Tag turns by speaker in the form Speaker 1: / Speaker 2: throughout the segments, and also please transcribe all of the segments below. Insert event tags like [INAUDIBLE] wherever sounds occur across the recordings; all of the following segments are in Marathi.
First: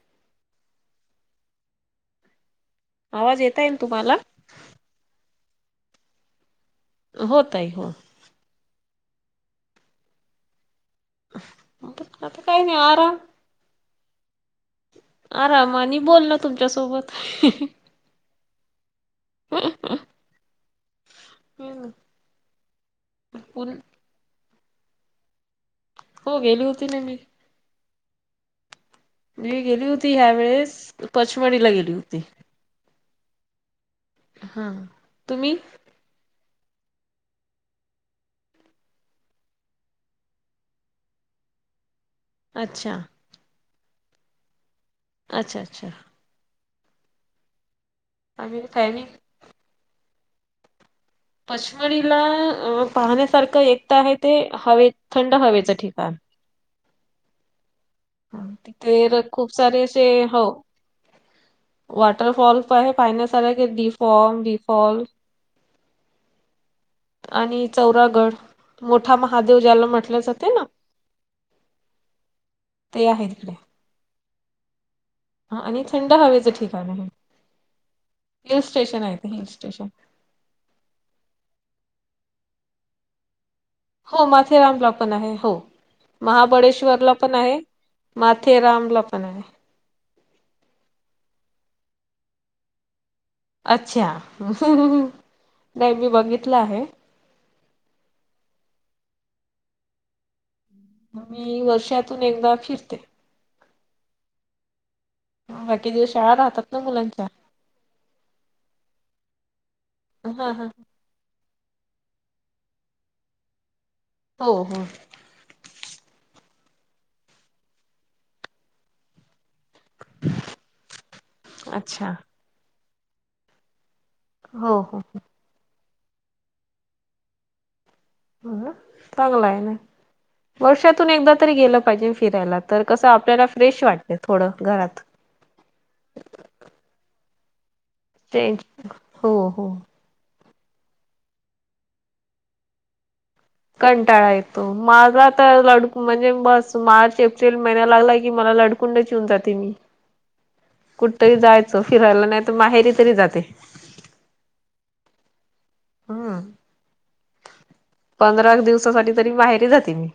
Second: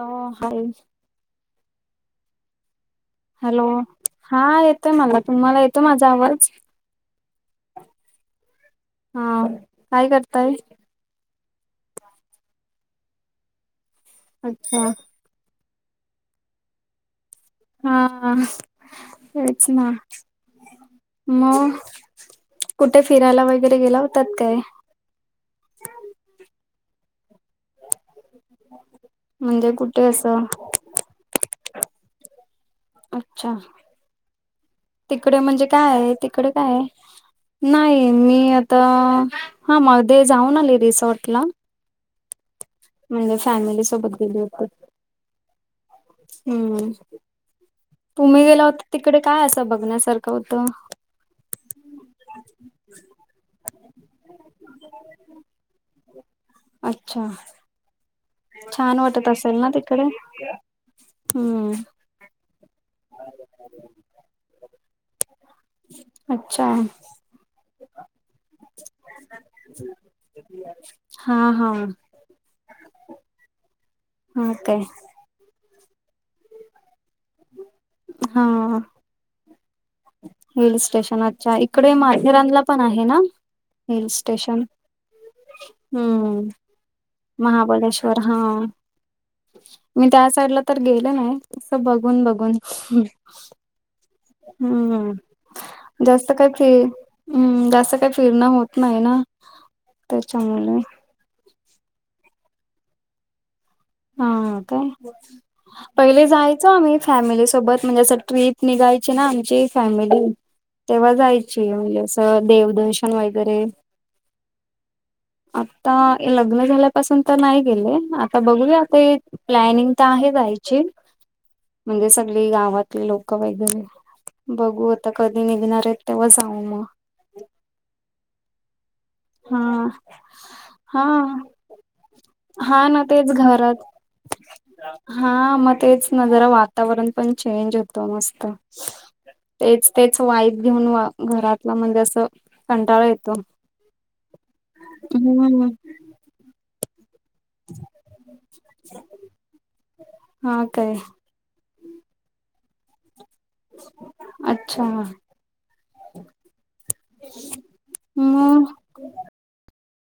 Speaker 1: हो हा
Speaker 2: आवाज येता
Speaker 1: हॅलो
Speaker 2: येईल तुम्हाला
Speaker 1: हा येतोय मला तुम्हाला येतोय माझा आवाज
Speaker 2: होत आहे हो
Speaker 1: हा काय करताय
Speaker 2: मता काही नाही आराम
Speaker 1: अच्छा.
Speaker 2: आरामानी बोलला तुमच्यासोबत
Speaker 1: हा तेच ना. मग कुठे फिरायला वगैरे गेला होतात काय?
Speaker 2: हो गेली होती ना मी मी
Speaker 1: म्हणजे
Speaker 2: गेली
Speaker 1: कुठे
Speaker 2: होती ह्या
Speaker 1: असं
Speaker 2: वेळेस पंचमडीला गेली होती
Speaker 1: अच्छा
Speaker 2: हा.
Speaker 1: तिकडे
Speaker 2: तुम्ही?
Speaker 1: म्हणजे काय आहे तिकडे काय आहे नाही मी आता हा मध्ये जाऊन आले रिसॉर्टला
Speaker 2: अच्छा.
Speaker 1: म्हणजे फॅमिली सोबत गेले होते.
Speaker 2: अच्छा अच्छा.
Speaker 1: हम्म तुम्ही
Speaker 2: आम्ही
Speaker 1: गेला होता
Speaker 2: फॅमिली
Speaker 1: तिकडे काय असा बघण्यासारखं होतं.
Speaker 2: पचमडीला पाहण्यासारखं एक तर आहे ते हवे थंड हवेचं ठिकाण
Speaker 1: अच्छा. छान
Speaker 2: तिथे
Speaker 1: वाटत
Speaker 2: खूप
Speaker 1: असेल ना
Speaker 2: सारे असे
Speaker 1: तिकडे
Speaker 2: हो
Speaker 1: हम्म
Speaker 2: वॉटरफॉल उपाय हे पाहिण्या सार क डीफॉम फॉल्ट
Speaker 1: अच्छा.
Speaker 2: आणि चौरागड मोठा महादेव ज्याला म्हटलं जाते ना.
Speaker 1: हा हा.
Speaker 2: ते आहे तिकडे
Speaker 1: ओके.
Speaker 2: हा आणि थंड हवेचं ठिकाण आहे
Speaker 1: हा
Speaker 2: हिल स्टेशन आहे हिल स्टेशन
Speaker 1: हिल स्टेशन अच्छा इकडे माथेरानला पण आहे ना. हिल
Speaker 2: हो
Speaker 1: स्टेशन
Speaker 2: माथेरानला पण आहे हो
Speaker 1: हम्म
Speaker 2: महाबळेश्वरला पण आहे
Speaker 1: महाबळेश्वर हा.
Speaker 2: माथेरानला पण आहे
Speaker 1: मी त्या साईडला तर गेल नाही अस बघून बघून
Speaker 2: अच्छा
Speaker 1: हम्म
Speaker 2: नाही मी
Speaker 1: जास्त काय
Speaker 2: बघितलं
Speaker 1: फि
Speaker 2: आहे.
Speaker 1: हम्म जां काही फिरण होत नाही ना त्याच्यामुळे
Speaker 2: मग मी वर्षातून एकदा फिरते.
Speaker 1: हा हो काय?
Speaker 2: बाकी दिवस
Speaker 1: पहिले
Speaker 2: शाळा
Speaker 1: जायचो
Speaker 2: राहतात ना
Speaker 1: आम्ही
Speaker 2: मुलांच्या
Speaker 1: फॅमिली सोबत म्हणजे असं ट्र्रीप निघायची ना आमची फॅमिली
Speaker 2: हा हा
Speaker 1: तेव्हा जायची म्हणजे असं देवदर्शन वगैरे
Speaker 2: हो हो.
Speaker 1: आता लग्न झाल्यापासून तर नाही गेले आता बघूया आता प्लॅनिंग तर आहे जायची
Speaker 2: अच्छा
Speaker 1: म्हणजे सग आपली गावातले लोक वगैरे
Speaker 2: हो
Speaker 1: बघू
Speaker 2: हो
Speaker 1: आता कधी निघणार आहेत तेव्हा जाव मग
Speaker 2: हो चांगला आहे ना
Speaker 1: हा हा
Speaker 2: वर्षातून एकदा तरी गेलं पाहिजे फिरायला तर
Speaker 1: हा ना
Speaker 2: कसं
Speaker 1: तेच
Speaker 2: आपल्याला
Speaker 1: घरात
Speaker 2: फ्रेश वाटते थोडं घरात
Speaker 1: हा मग तेच ना जरा वातावरण पण चेंज होतं मस्त
Speaker 2: चेंज हो हो
Speaker 1: तेच तेच वाईट घेऊन घरातला म्हणजे असं कंटाळा येतो.
Speaker 2: कंटाळा येतो माझा तर
Speaker 1: हम्म
Speaker 2: लड म्हणजे बस मार्च महिना लागला की मला लडकुंडचीि होऊन जाते मी
Speaker 1: हा काय
Speaker 2: कुठ! तरी जायचं फिरायला नाही तर माहेरी तरी जाते.
Speaker 1: अच्छा.
Speaker 2: हम् पंधरा
Speaker 1: मग
Speaker 2: दिवसासाठी तरी बाहेर जाते मी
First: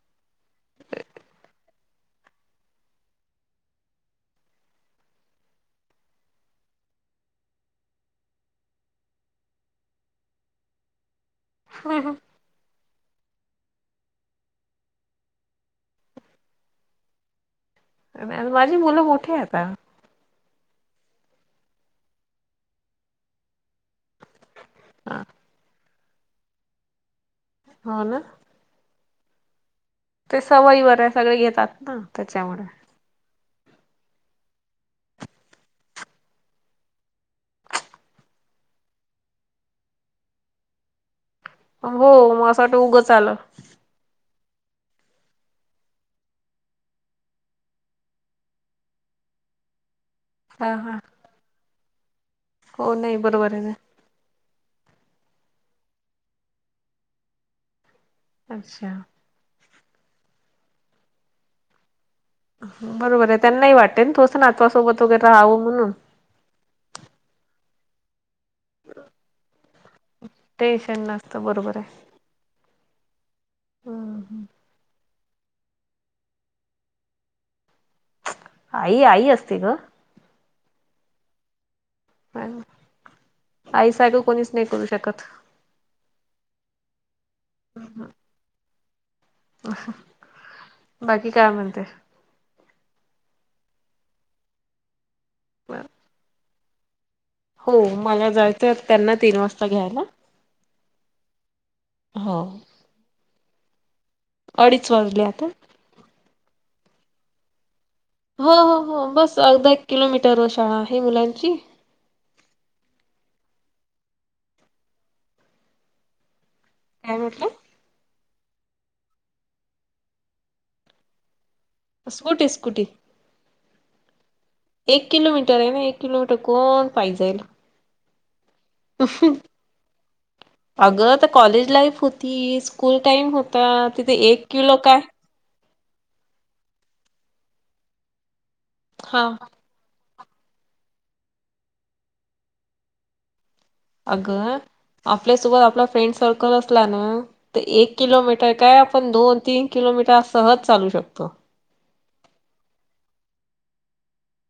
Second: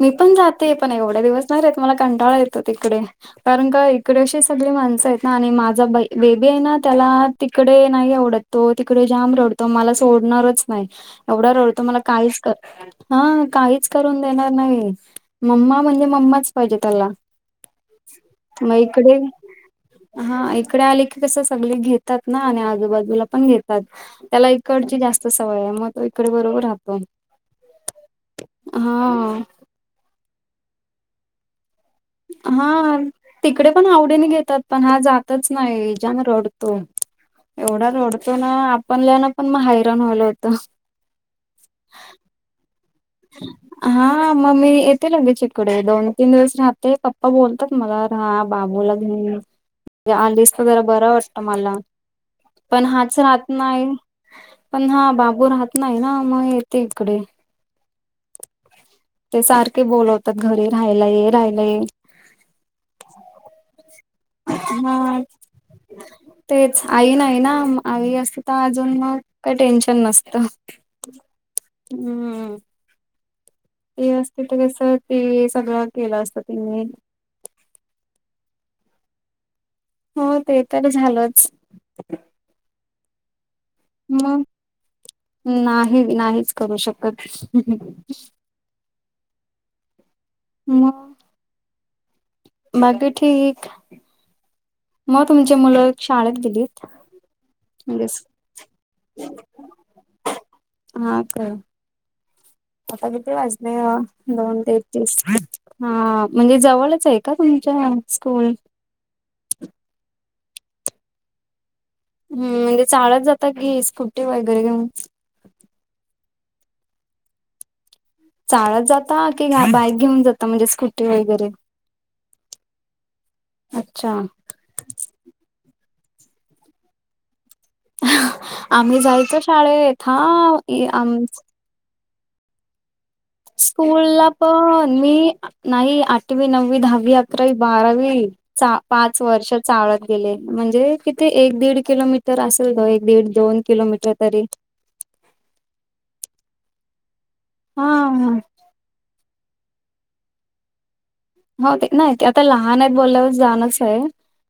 Speaker 1: मी पण जाते पण एवढे दिवस नाही राहत मला कंटाळा येतो तिकडे कारण का इकडेशी सगळी माणसं आहेत ना आणि माझा बेबी आहे ना त्याला तिकडे नाही आवडत तो तिकडे जाम रडतो मला सोडणारच नाही एवढा रड तमला काहीच कर हा काहीच करून देणार नाही मम्मा म्हणजे मम्माच पाहिजे त्याला
Speaker 2: आणि
Speaker 1: त मग
Speaker 2: माझी मुलं
Speaker 1: इकडे
Speaker 2: मोठी आहेत आता
Speaker 1: हा इकडे आले की कस सगळे घेतात ना आणि आजूबाजूला पण घेतात त्याला कडची
Speaker 2: हा
Speaker 1: जास्त सवय आहे मग तो इकडे बरोबर राहतो
Speaker 2: हो ना
Speaker 1: हा
Speaker 2: ते सवय वगैरे सगळे घेतात ना त्याच्यामुळे
Speaker 1: हा तिकडे पण आवडीने घेतात पण हा जातच नाही जन रडतो. एवढा रोडतो ना आपणल्या ना पण मग हैराण व्हायला होतं.
Speaker 2: हो म असं वाटत उगचं
Speaker 1: हा मग मी येते लगेच इकडे दोन तीन दिवस राहते पप्पा बोलतात मला हा बाबूला घेऊन आलीस तर
Speaker 2: हा
Speaker 1: जरा
Speaker 2: हा
Speaker 1: बरं वाटत मला पण
Speaker 2: हो नाही
Speaker 1: हाच राहत
Speaker 2: बरोबर आहे ना
Speaker 1: नाही. पण हा बाबू राहत नाही ना मग येते इकडे
Speaker 2: अच्छा.
Speaker 1: ते सारखे बोलवतात घरी राहायला ये राहायला ये.
Speaker 2: बरोबर आहे त्यांनाही वाटते ना तु अ
Speaker 1: हा तेच आई नाही ना म आई अस ता अजून मग काय टेन्शन नसत
Speaker 2: टेन्शन नसतं बरोबर आहे.
Speaker 1: हम्म. ति असती
Speaker 2: हम्म
Speaker 1: त कसं ती सगळं केलं असत तिनी.
Speaker 2: आई आई असते ग.
Speaker 1: हो ते तर झालंच.
Speaker 2: नाय हो आई सारखं
Speaker 1: मग
Speaker 2: कोणीच नाय करू शकत.
Speaker 1: नाही नाहीच करू शकत.
Speaker 2: [UNINTELLIGIBLE]
Speaker 1: म
Speaker 2: बाकी काय म्हणते.
Speaker 1: बाकी ठीक म तुमची मुलं शाळेत गेलीत.
Speaker 2: हो
Speaker 1: म्हणजे
Speaker 2: मला जायचं आता त्यांना तीन वाजता घ्यायला.
Speaker 1: हा काय
Speaker 2: हो.
Speaker 1: आता किती वाजले दोन
Speaker 2: अडीच
Speaker 1: तेतीस
Speaker 2: वाजले आता
Speaker 1: हा म्हणजे जवळच आहे का तुमच्या
Speaker 2: हो
Speaker 1: स्कूल
Speaker 2: हो हो बस अर्धा एक किलोमीटर वर शाळा आहे मुलांची.
Speaker 1: हम्म म्हणजे चाळत जातात की, स्कुटी वगैरे घेऊन.
Speaker 2: काय म्हटली.
Speaker 1: चाळत जाता की काय बाईक घेऊन जाता म्हणजे स्कूटी वगैरे
Speaker 2: स्कूटी स्कूटी.
Speaker 1: अच्छा.
Speaker 2: एक किलोमीटर आहे ना एक किलोमीटर कोण पाई जाईल.
Speaker 1: आम्ही जायचो शाळेत हा ई
Speaker 2: अगं
Speaker 1: आम
Speaker 2: तर
Speaker 1: चं
Speaker 2: कॉलेज लाईफ होती स्कूल टाइम हो
Speaker 1: स्कूल ला पण मी नाही आठवी नववी दहावी अकरावी बारावी चा पाच
Speaker 2: हा
Speaker 1: वर्षत चाळत गेले म्हणजे किती एक दीड किलोमीटर असेल ग एक दीड दोन किलोमीटर तरी
Speaker 2: अगं आपल्यासोबत आपला फ्रेंड सर्कल असला ना तर
Speaker 1: हा
Speaker 2: एक किलोमीटर काय आपण दोन तीन किलोमीटर सहज चालू शकतो.
Speaker 1: बहुतेक ते क नाय ते आता लहान आहेत बोलल्यावर जाणच आहे.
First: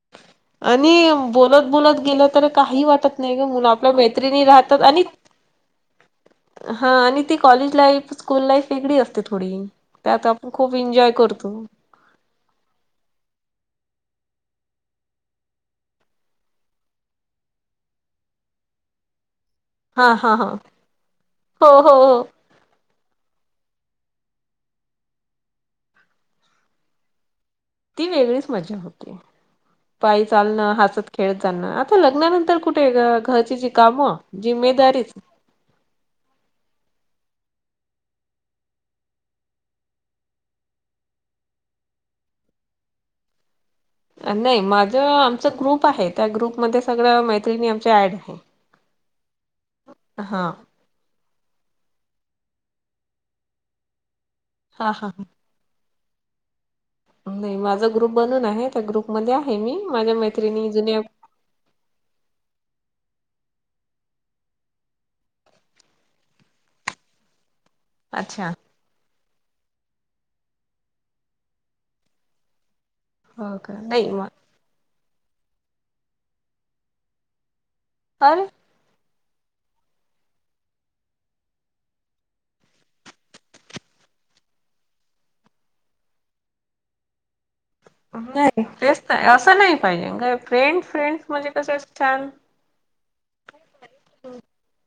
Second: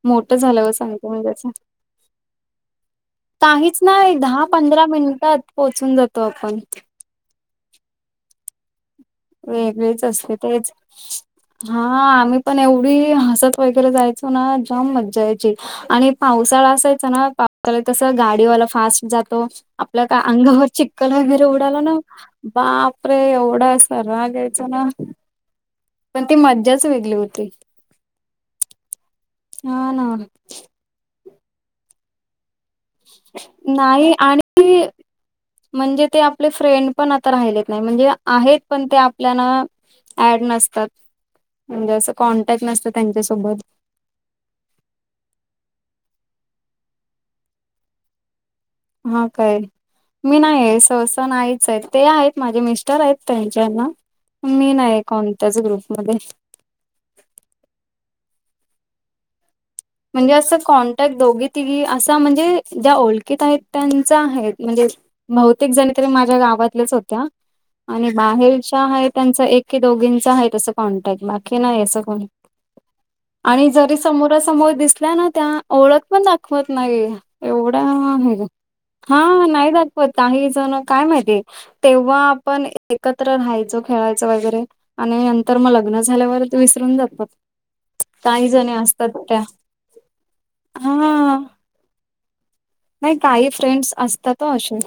Speaker 1: मोठ झाल्यावर
Speaker 2: आणि
Speaker 1: सांगते म्हणजे अस
Speaker 2: बोलत बोलत गेलं तर काही वाटत नाही ग मुलं
Speaker 1: काहीच
Speaker 2: आपल्या
Speaker 1: नाही
Speaker 2: मैत्रिणी
Speaker 1: दहा
Speaker 2: राहतात
Speaker 1: पंधरा
Speaker 2: आणि
Speaker 1: मिनिटात पोहोचून जातो आपण.
Speaker 2: हा आणि ती कॉलेज लाईफ स्कूल लाईफ वेगळी असते थोडी
Speaker 1: वेगळीच
Speaker 2: त्यात
Speaker 1: असते
Speaker 2: आपण
Speaker 1: तेच.
Speaker 2: खूप एन्जॉय करतो.
Speaker 1: हा आम्ही पण एवढी हसत वगैरे जायचो ना जाम मजा यायची. आणि पावसाळा असायचा ना पावसाळात कस गाडीवाला फास्ट जातो. आपल्या
Speaker 2: हा
Speaker 1: का
Speaker 2: हा हा
Speaker 1: अंगावर चिक्कल वगैरे
Speaker 2: हो
Speaker 1: उडाला
Speaker 2: हो
Speaker 1: ना
Speaker 2: हो
Speaker 1: बाप रे एवढं अस राग यायच ना. पण ती मज्जाच वेगली होती.
Speaker 2: ती वेगळीच मजा होती
Speaker 1: हा ना
Speaker 2: पायी चालणं हसत खेळत जाणं आता लग्नानंतर कुट ठे घरची जी
Speaker 1: नाही
Speaker 2: कामं
Speaker 1: आणि
Speaker 2: जिम्मेदारीच
Speaker 1: म्हणजे ते आपले फ्रेंड पण आता राहिले नाय म्हणजे आहेत पण ते आपल्याना ऍड नसतात म्हणजे असं कॉन्टॅक्ट नसत त्यांच्यासोबत.
Speaker 2: नाही माझं आमच ग्रुप आहे त्या ग्रुपमध्ये सगळं मैत्रिणी आमच्या ऍड आहे.
Speaker 1: हा काय मी
Speaker 2: हा
Speaker 1: नाही आहे स स नाहीच आहेत ते आहेत माझे मिस्टर आहेत त्यांच्याना मी
Speaker 2: हा
Speaker 1: नाही
Speaker 2: हा
Speaker 1: कोण -त्याच ग्रुपमध्ये
Speaker 2: नाही माझा ग्रुप बनून आहे त्या ग्रुप मध्ये आहे मी माझ्या
Speaker 1: म्हणजे असं
Speaker 2: मैत्रिणी जुन्या
Speaker 1: कॉन्टॅक्ट दोघी तीघी असं म्हणजे ज्या ओळखित आहेत त्यांचा आहेत म्हणजे - बहूतेक जणी तरी माझ्या गावातल्याच होत्या आणि
Speaker 2: अच्छा
Speaker 1: बाहेर - त्या आहे त्यांचा एक की दोघींचा आहे तसं कॉन्टॅक्ट बाकी नाही असं कोणी -
Speaker 2: हो
Speaker 1: आणि
Speaker 2: का
Speaker 1: जरी
Speaker 2: नाही मग
Speaker 1: समोरासमोर दिसल्या ना त्या ओळख पण दाखवत नाही - एवढा हा हे
Speaker 2: अरे
Speaker 1: हा नाही दाखवत काही जण काय माहिती तेव्हा आपण एकत्र राहायचो खेळायच वगैरे आणि नंतर मग लग्न झाल्यावरती विसरून जातात काही जणी असतात त्या
Speaker 2: त नाही पाहिजे का फ्रेंड फ्रेंडस
Speaker 1: हा
Speaker 2: म्हणजे कस छान
Speaker 1: नाही काही फ्रेंड्स असतात ओ अशे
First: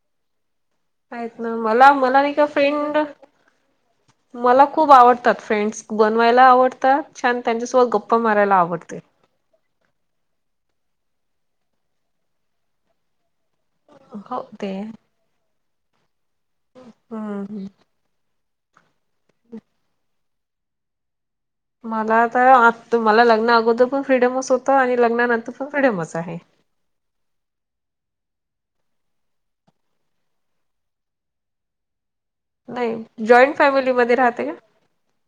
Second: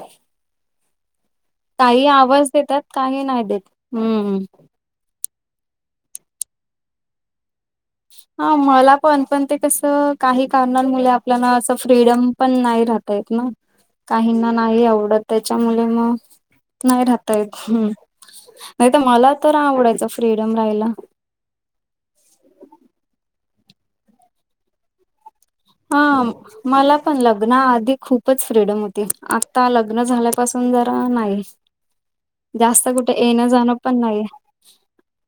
Speaker 2: आहेत ना मला मला नाही का
Speaker 1: आवाज देतात
Speaker 2: फ्रेंड
Speaker 1: काही नाही देत हम्म
Speaker 2: मला खूप आवडतात फ्रेंड्स बनवायला आवडतात छान त्यांच्यासोबत गप्पा मारायला
Speaker 1: हा मला
Speaker 2: आवडते
Speaker 1: पण पण ते कस काही कारणांमुळे आपल्याला असं फ्रीडम पण नाही राहतायेत ना
Speaker 2: हो
Speaker 1: काहींना
Speaker 2: ते
Speaker 1: नाही आवडत त्याच्यामुळे मग नाही राहता
Speaker 2: हम्म
Speaker 1: येत् नाही तर मला तर आवडायचं फ्रीडम राहायला
Speaker 2: मला आ तर आ मला लग्न अगोदर पण फ्रीडमच होतं आणि लग्नानंतर पण
Speaker 1: हा
Speaker 2: फ्रीडमच आहे.
Speaker 1: मला पण लग्ना आधी खूपच फ्रीडम होती आता लग्न झाल्यापासून जरा नाही
Speaker 2: [INAUDIBLE]
Speaker 1: जास्त कुठे येणं
Speaker 2: जॉईंट
Speaker 1: जाणं पण
Speaker 2: फॅमिलीमध्ये
Speaker 1: नाही
Speaker 2: राहते का?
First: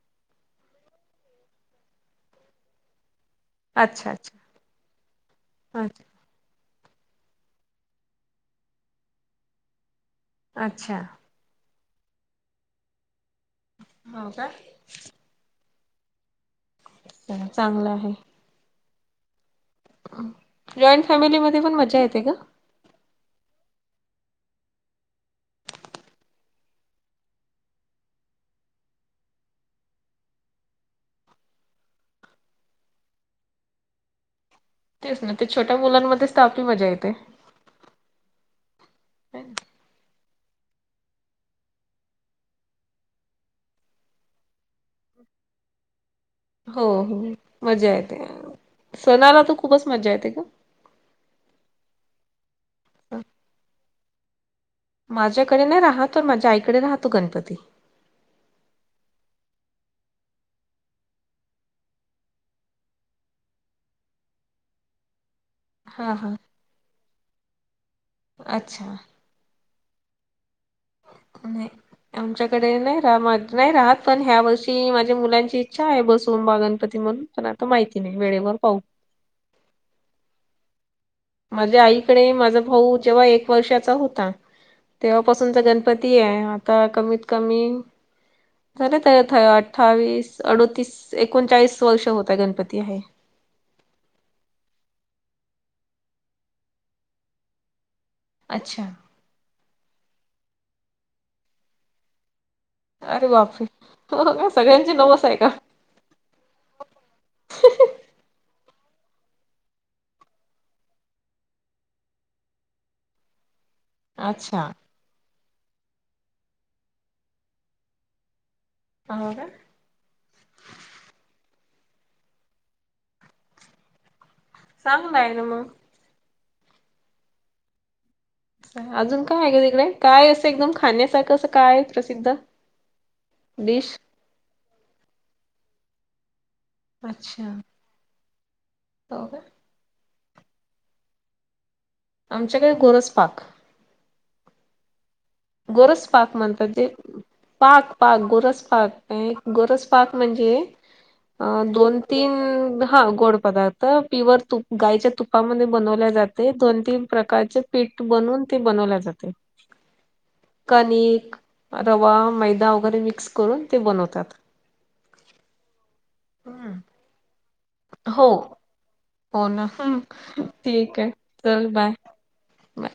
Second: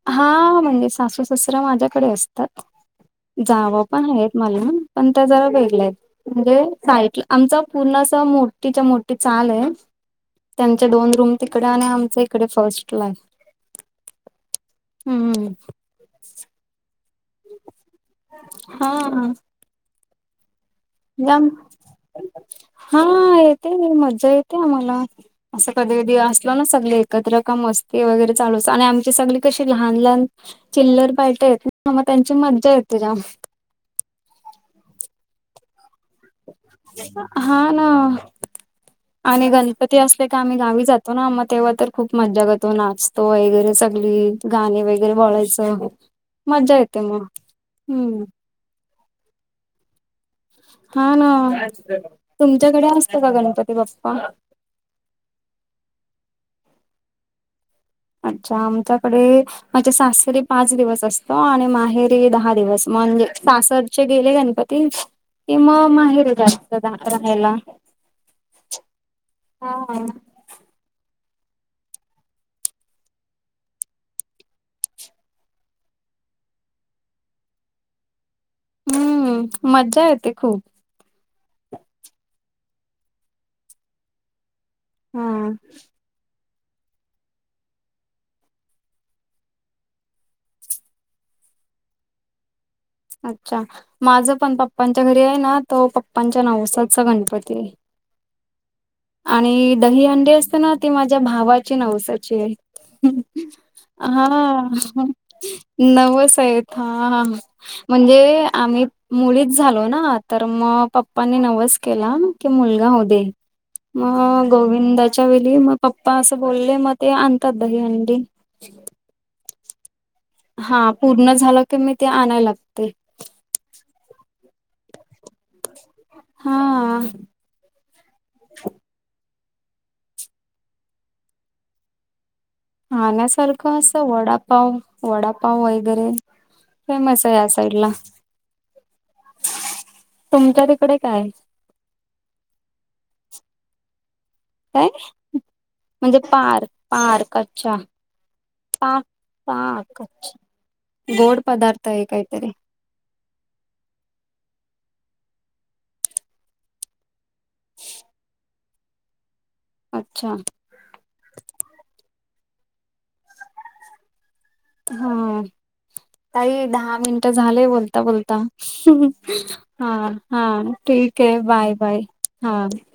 Speaker 1: हा म्हणजे सासू ससरा माझ्याकडे असतात जावा पण
Speaker 2: अच्छा
Speaker 1: आहेत
Speaker 2: अच्छा
Speaker 1: मला पण त्या जरा वेगळ्या
Speaker 2: अच्छा
Speaker 1: आहेत म्हणजे साईटला आमचा पूर्ण अस मोठीच्या मोठी चाल आहे त्यांच्या
Speaker 2: अच्छा.
Speaker 1: दोन रूम तिकडे आणि आमच इकडे फर्स्ट्लाय
Speaker 2: हो काय
Speaker 1: हम्म
Speaker 2: ह चांगलं आहे
Speaker 1: हा
Speaker 2: जॉईंट फॅमिलीमध्ये पण मजा येते का
Speaker 1: हा येते मज्जा येते आम्हाला असं कधी कधी असल ना सगळे एकत्र का मस्ती वगैरे चालूच आणि आमची सगळी कशी लहान लहान चिल्लर पार्ट्यायेत ना मग त्यांची मज्जा येते जाम
Speaker 2: तेच ना ते छोट्या मुलांमध्येच तर आपली मजा येते
Speaker 1: हा ना आणि गण - पती असले का आम्ही गावी जातो ना मग तेव्हा तर खूप मजा करतो नाचतो वगैरे सगली गाणी वगैरे बोलायचं मज्जा
Speaker 2: हो
Speaker 1: येते
Speaker 2: हो
Speaker 1: मग.
Speaker 2: मजा येते
Speaker 1: हम्म
Speaker 2: सणाला तर खूपच मजा येते ग
Speaker 1: हा ना तुमच्याकडे असतो का गणपती बाप्पा
Speaker 2: माझ्याकडे नाही राहात तर माझ्या आईकडे राहतो गणपती
Speaker 1: अच्छा आमच्याकडे माझ्या सासरी पाच दिवस असतो आणि माहेरी दहा दिवस म्हणजे सासरचे गेले गणपती को मग
Speaker 2: हा
Speaker 1: माहेरी
Speaker 2: हा
Speaker 1: जास्त राहायला
Speaker 2: अच्छा
Speaker 1: हा
Speaker 2: आणि आमच्याकडे नाही राहा नाही राहात पण ह्या वर्षी माझ्या मुलांची इच्छा आहे बसवून बा गणपती म्हणून प आता माहिती नाही वेळेवर पाह
Speaker 1: हम्म मज्जा येते खूप
Speaker 2: माझ्या आईकडे माझा भाऊ जेव्हा एक वर्षाचा होता
Speaker 1: हा
Speaker 2: तेव्हापासूनचा गणपती ती आहे आता कमीत कमी खर त अठ्ठावीस अडोतीस एकोणचाळीस वर्ष होतय गणपती आहे
Speaker 1: अच्छा माझं पण पप्पांच्या घरी आहे ना तो पप्पांच्या नाव सचा गणपती आहे
Speaker 2: अच्छा
Speaker 1: आणि दहीहंडी असते ना ती माझ्या भावाची नवसाची आहे
Speaker 2: अरे बापरे हो
Speaker 1: हा
Speaker 2: का सगळ्यांची नवस आहे का?
Speaker 1: नव सा आहेेत हा म्हणजे आम्ही मुलीच झालो ना तर मग पप्पांनी नवच केलं क मुलगा हो दे मग
Speaker 2: अच्छा
Speaker 1: गोविंदाच्या वेली मग पप्पा असं बोलले मग ते आणतात दही अंडी
Speaker 2: हो का
Speaker 1: हा पूर्ण झालं की मी ते आणाय लागते
Speaker 2: चांगल ना आहे ना मग
Speaker 1: हा
Speaker 2: अजून काय आहे का तिकडे काय असं एकदम खाण्यासारखं असं काय आहे प्रसिद्ध
Speaker 1: खाण्यासारखं
Speaker 2: डिश?
Speaker 1: असं वडापाव वडापाव वगैरे फेमस आहे
Speaker 2: अच्छा
Speaker 1: या साईड ला
Speaker 2: हो का
Speaker 1: तुमच्या तिकडे काय
Speaker 2: आमच्याकडे गोरचप
Speaker 1: काय
Speaker 2: गोरस
Speaker 1: म्हणजे
Speaker 2: पाक
Speaker 1: पार
Speaker 2: म्हणतात ते
Speaker 1: पार कच्चा
Speaker 2: पाक पाक गोरस पाक गोरस पाक म्हणजे
Speaker 1: गोड
Speaker 2: अ
Speaker 1: पदार्थ
Speaker 2: दोन
Speaker 1: आहे
Speaker 2: तीन
Speaker 1: काहीतरी
Speaker 2: हा गोड पदार्थ प्युर तु गायच्या तुपामध्ये बनवल्या जाते दोन तीन प्रकारचे पीठ बनून ते बनवल्या जाते
Speaker 1: अच्छा
Speaker 2: कणिक रवा मैदा वगैरे मिक्स करून ते बनवतात
Speaker 1: हा काही दहा मिनट झालेय बोलता
Speaker 2: हो
Speaker 1: बोलता
Speaker 2: हो ना
Speaker 1: हा हा ठीक आहे बाय बाय हा
Speaker 2: बाय